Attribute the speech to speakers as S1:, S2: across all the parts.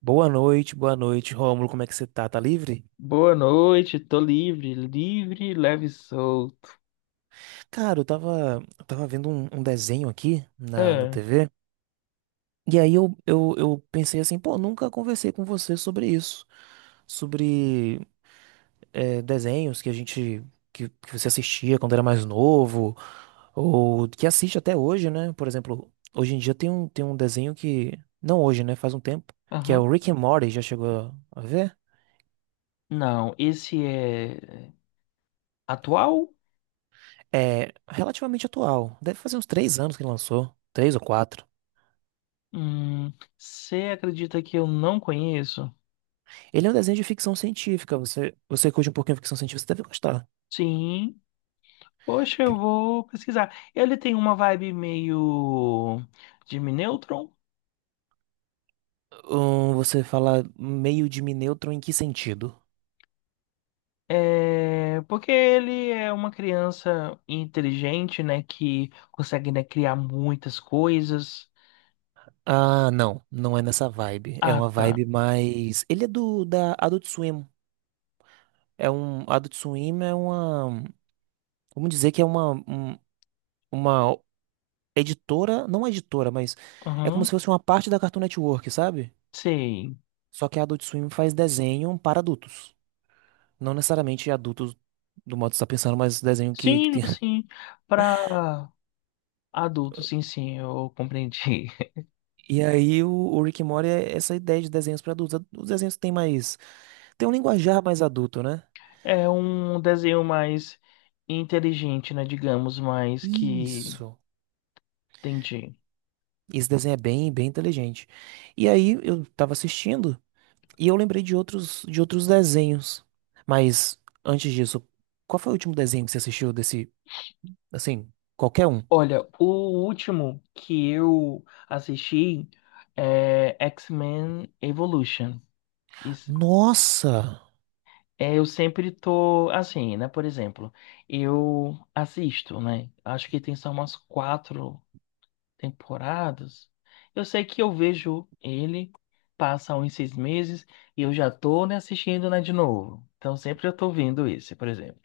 S1: Boa noite, Rômulo. Como é que você tá? Tá livre?
S2: Boa noite, tô livre, livre, leve e solto.
S1: Cara, eu tava vendo um desenho aqui na
S2: Ah,
S1: TV. E aí eu pensei assim, pô, nunca conversei com você sobre isso. Sobre desenhos que a gente, que você assistia quando era mais novo, ou que assiste até hoje, né? Por exemplo, hoje em dia tem um desenho que, não hoje, né? Faz um tempo, que é o
S2: aham.
S1: Rick and Morty, já chegou a ver?
S2: Não, esse é atual?
S1: É relativamente atual. Deve fazer uns três anos que lançou. Três ou quatro.
S2: Hum, você acredita que eu não conheço?
S1: Ele é um desenho de ficção científica. Você curte um pouquinho de ficção científica, você deve gostar.
S2: Sim, poxa, eu vou pesquisar. Ele tem uma vibe meio Jimmy Neutron.
S1: Você fala meio de Minetron em que sentido?
S2: É, porque ele é uma criança inteligente, né, que consegue, né, criar muitas coisas.
S1: Ah, não é nessa vibe. É
S2: Ah,
S1: uma
S2: tá.
S1: vibe mais. Ele é do da Adult Swim. É um Adult Swim é uma, vamos dizer que é uma editora, não editora, mas é como se
S2: Aham,
S1: fosse uma parte da Cartoon Network, sabe?
S2: sei.
S1: Só que a Adult Swim faz desenho para adultos, não necessariamente adultos do modo que você está pensando, mas desenho que
S2: Sim,
S1: tem.
S2: sim. Para adultos, sim, sim, eu compreendi.
S1: E aí o Rick and Morty é essa ideia de desenhos para adultos. Os desenhos têm mais, tem um linguajar mais adulto, né?
S2: É um desenho mais inteligente, né? Digamos, mais que.
S1: Isso.
S2: Entendi.
S1: Esse desenho é bem inteligente. E aí eu tava assistindo e eu lembrei de outros desenhos. Mas antes disso, qual foi o último desenho que você assistiu desse, assim, qualquer um?
S2: Olha, o último que eu assisti é X-Men Evolution. Isso,
S1: Nossa!
S2: é, eu sempre tô assim, né? Por exemplo, eu assisto, né? Acho que tem só umas quatro temporadas. Eu sei que eu vejo ele, passa uns seis meses e eu já tô, né, assistindo, né, de novo. Então sempre eu tô vendo esse, por exemplo.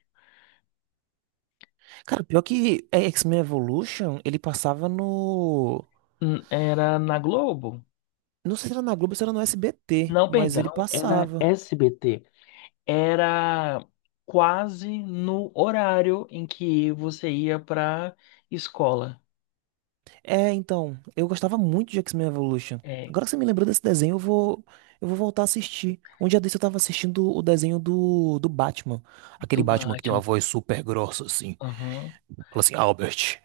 S1: Cara, pior que é, X-Men Evolution, ele passava no,
S2: Era na Globo?
S1: não sei se era na Globo, se era no SBT,
S2: Não,
S1: mas ele
S2: perdão, era
S1: passava.
S2: SBT. Era quase no horário em que você ia pra escola.
S1: É, então, eu gostava muito de X-Men Evolution.
S2: É,
S1: Agora que você me lembrou desse desenho, eu vou voltar a assistir. Um dia desse eu tava assistindo o desenho do Batman.
S2: do
S1: Aquele Batman que tem uma
S2: Batman.
S1: voz super grossa, assim. Fala assim, Albert.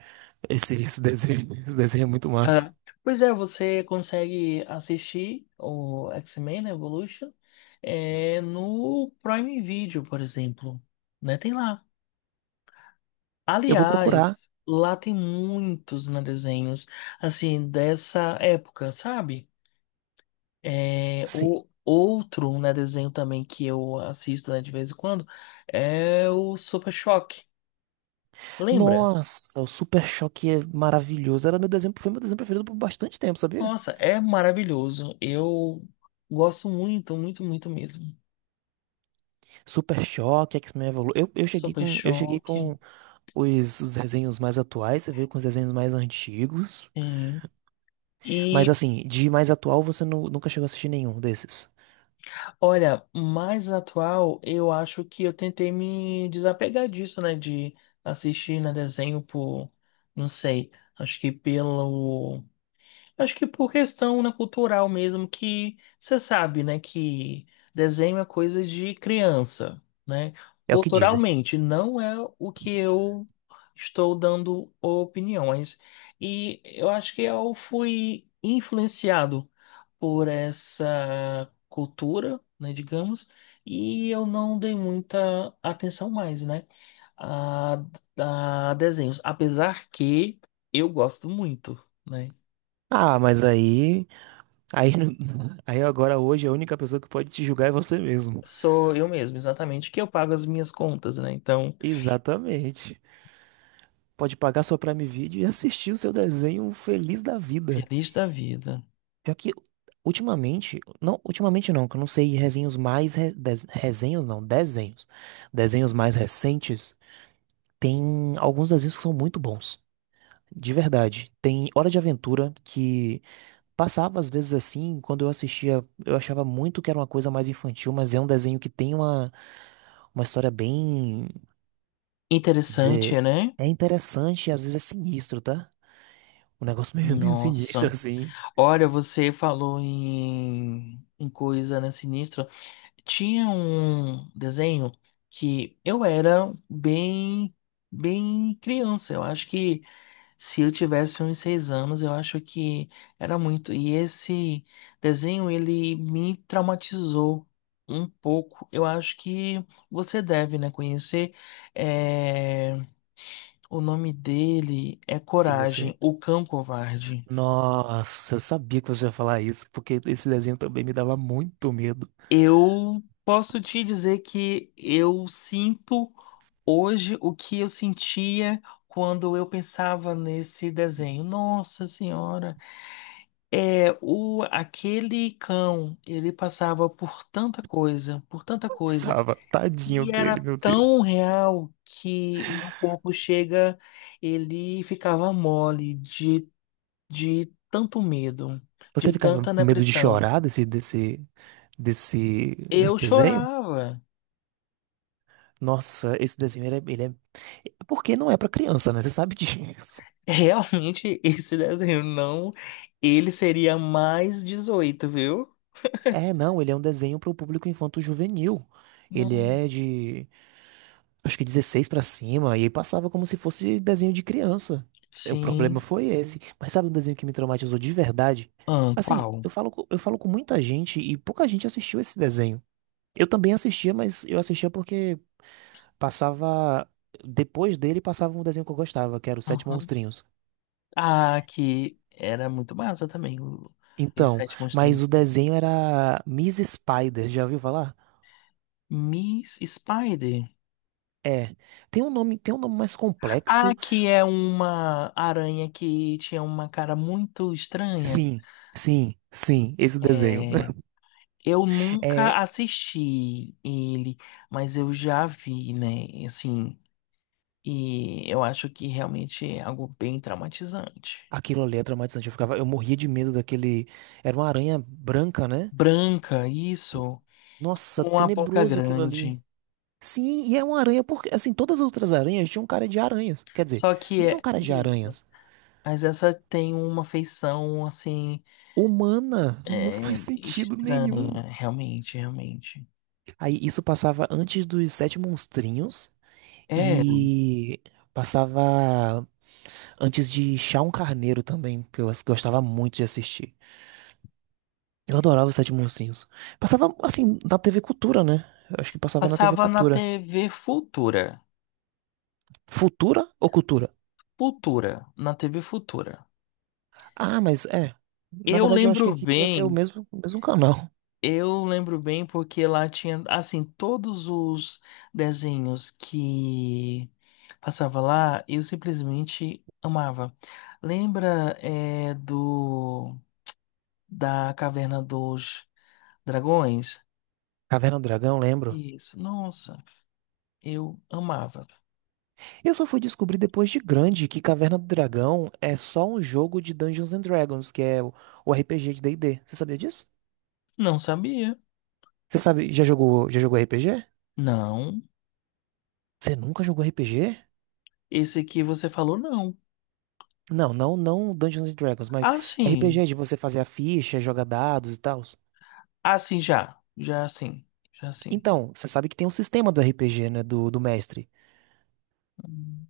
S1: Esse desenho, esse desenho é muito massa.
S2: Ah, pois é, você consegue assistir o X-Men, né, Evolution, é, no Prime Video, por exemplo, né? Tem lá.
S1: Eu vou procurar.
S2: Aliás, lá tem muitos, né, desenhos, assim, dessa época, sabe? É,
S1: Sim.
S2: o outro, né, desenho também que eu assisto, né, de vez em quando é o Super Choque. Lembra?
S1: Nossa, o Super Choque é maravilhoso. Era meu desenho, foi meu desenho preferido por bastante tempo, sabia?
S2: Nossa, é maravilhoso. Eu gosto muito, muito, muito mesmo.
S1: Super Choque, X-Men Evolution.
S2: Super
S1: Eu cheguei
S2: Choque.
S1: com os desenhos mais atuais, você veio com os desenhos mais antigos.
S2: Sim.
S1: Mas
S2: E
S1: assim, de mais atual você nunca chegou a assistir nenhum desses.
S2: olha, mais atual, eu acho que eu tentei me desapegar disso, né? De assistir na desenho por, não sei, acho que pelo. Acho que por questão, né, cultural mesmo, que você sabe, né, que desenho é coisa de criança, né?
S1: É o que dizem.
S2: Culturalmente, não é o que eu estou dando opiniões. E eu acho que eu fui influenciado por essa cultura, né, digamos, e eu não dei muita atenção mais, né, a, a desenhos, apesar que eu gosto muito, né?
S1: Ah, mas aí, aí, não- aí agora hoje a única pessoa que pode te julgar é você mesmo.
S2: Sou eu mesmo, exatamente, que eu pago as minhas contas, né? Então,
S1: Exatamente. Pode pagar sua Prime Video e assistir o seu desenho feliz da vida.
S2: feliz da vida.
S1: Pior que ultimamente não, que eu não sei resenhos mais re- des- resenhos não, desenhos. Desenhos mais recentes, tem alguns desenhos que são muito bons. De verdade. Tem Hora de Aventura que passava às vezes assim, quando eu assistia, eu achava muito que era uma coisa mais infantil, mas é um desenho que tem uma história bem, vou dizer,
S2: Interessante, né?
S1: é interessante e às vezes é sinistro, tá? Um negócio meio sinistro
S2: Nossa.
S1: assim.
S2: Olha, você falou em coisa, né, sinistra. Tinha um desenho que eu era bem, bem criança. Eu acho que se eu tivesse uns seis anos, eu acho que era muito. E esse desenho, ele me traumatizou um pouco. Eu acho que você deve, né, conhecer. É, o nome dele é
S1: Se
S2: Coragem,
S1: você.
S2: o Cão Covarde.
S1: Nossa, eu sabia que você ia falar isso, porque esse desenho também me dava muito medo.
S2: Eu posso te dizer que eu sinto hoje o que eu sentia quando eu pensava nesse desenho. Nossa Senhora, é o aquele cão, ele passava por tanta coisa,
S1: Passava, tadinho
S2: e
S1: dele,
S2: era
S1: meu
S2: tão
S1: Deus.
S2: real que meu corpo chega, ele ficava mole de tanto medo, de
S1: Você ficava
S2: tanta
S1: com medo de
S2: depressão.
S1: chorar desse
S2: Eu
S1: desenho?
S2: chorava.
S1: Nossa, esse desenho ele é- porque não é pra criança, né? Você sabe disso.
S2: Realmente, esse desenho não, ele seria mais 18, viu?
S1: É, não, ele é um desenho para o público infanto-juvenil. Ele
S2: Não.
S1: é de, acho que 16 para cima, e aí passava como se fosse desenho de criança. O problema
S2: Sim.
S1: foi esse. Hum. Mas sabe um desenho que me traumatizou de verdade?
S2: Ah,
S1: Assim,
S2: qual?
S1: eu falo com muita gente e pouca gente assistiu esse desenho. Eu também assistia, mas eu assistia porque passava, depois dele passava um desenho que eu gostava, que era o Sete
S2: Aham.
S1: Monstrinhos.
S2: Ah, que era muito massa também, o- os
S1: Então,
S2: sete monstrinhos.
S1: mas o desenho era Miss Spider, já ouviu falar?
S2: Miss Spider.
S1: É. Tem um nome mais
S2: Ah,
S1: complexo.
S2: que é uma aranha que tinha uma cara muito estranha.
S1: Sim, sim, sim, esse desenho.
S2: É, eu nunca
S1: É,
S2: assisti ele, mas eu já vi, né? Assim, e eu acho que realmente é algo bem traumatizante.
S1: aquilo ali é traumatizante. Eu ficava, eu morria de medo daquele. Era uma aranha branca, né?
S2: Branca, isso,
S1: Nossa,
S2: com a boca
S1: tenebroso aquilo
S2: grande.
S1: ali. Sim, e é uma aranha porque, assim, todas as outras aranhas tinham cara de aranhas. Quer dizer,
S2: Só
S1: não
S2: que
S1: tinham
S2: é
S1: cara de
S2: isso.
S1: aranhas.
S2: Mas essa tem uma feição, assim,
S1: Humana, não
S2: é,
S1: faz sentido
S2: estranha,
S1: nenhum.
S2: realmente, realmente.
S1: Aí isso passava antes dos Sete Monstrinhos
S2: É,
S1: e passava antes de Chá um Carneiro também, que eu gostava muito de assistir. Eu adorava os Sete Monstrinhos. Passava, assim, na TV Cultura, né? Eu acho que passava na TV
S2: passava na
S1: Cultura.
S2: TV Futura.
S1: Futura ou Cultura?
S2: Futura, na TV Futura.
S1: Ah, mas é. Na
S2: Eu
S1: verdade, eu acho que
S2: lembro
S1: aqui ia ser
S2: bem,
S1: o mesmo canal.
S2: eu lembro bem porque lá tinha, assim, todos os desenhos que passava lá, eu simplesmente amava. Lembra, é, do, da Caverna dos Dragões?
S1: Caverna do Dragão, lembro.
S2: Isso, nossa. Eu amava.
S1: Eu só fui descobrir depois de grande que Caverna do Dragão é só um jogo de Dungeons and Dragons, que é o RPG de D&D. Você sabia disso?
S2: Não sabia.
S1: Você sabe, já jogou RPG?
S2: Não.
S1: Você nunca jogou RPG?
S2: Esse aqui você falou não.
S1: Não, não, não Dungeons and Dragons, mas
S2: Ah,
S1: RPG
S2: sim.
S1: de você fazer a ficha, jogar dados e tal.
S2: Ah, sim, já. Já sim. Já sim.
S1: Então, você sabe que tem um sistema do RPG, né? Do mestre.
S2: Hum.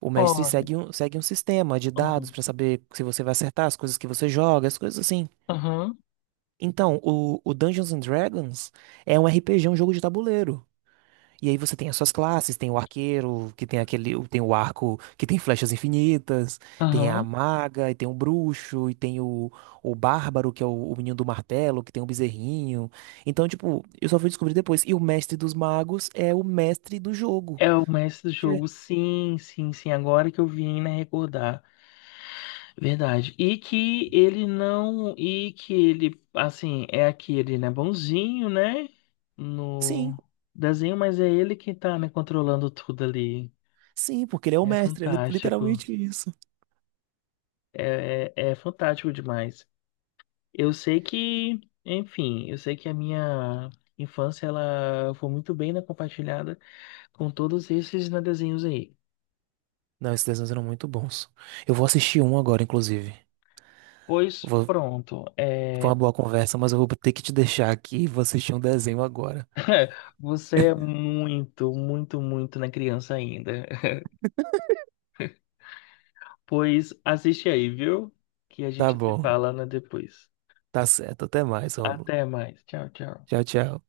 S1: O mestre
S2: Olha,
S1: segue segue um sistema de
S2: ó.
S1: dados pra saber se você vai acertar as coisas que você joga, as coisas assim.
S2: Aham.
S1: Então, o Dungeons and Dragons é um RPG, um jogo de tabuleiro. E aí você tem as suas classes, tem o arqueiro, que tem aquele, tem o arco que tem flechas infinitas, tem a
S2: Aham.
S1: maga, e tem o bruxo, e tem o bárbaro, que é o menino do martelo, que tem o bezerrinho. Então, tipo, eu só fui descobrir depois. E o mestre dos magos é o mestre do jogo.
S2: É o mestre do jogo. Sim, sim, sim. Agora que eu vim, né, recordar. Verdade. E que ele não. E que ele, assim, é aquele, né, bonzinho, né? No
S1: Sim,
S2: desenho, mas é ele que tá, né, controlando tudo ali.
S1: sim, porque ele é o
S2: É
S1: mestre, é
S2: fantástico.
S1: literalmente isso.
S2: É, fantástico demais. Eu sei que, enfim, eu sei que a minha infância ela foi muito bem, né, compartilhada com todos esses, né, desenhos aí.
S1: Não, esses desenhos eram muito bons. Eu vou assistir um agora, inclusive.
S2: Pois
S1: Vou-
S2: pronto,
S1: foi
S2: é,
S1: uma boa conversa, mas eu vou ter que te deixar aqui e vou assistir um desenho agora.
S2: você é muito, muito, muito na criança ainda. Pois assiste aí, viu? Que a
S1: Tá
S2: gente se
S1: bom,
S2: fala, né, depois.
S1: tá certo. Até mais, Rômulo.
S2: Até mais. Tchau, tchau.
S1: Tchau, tchau.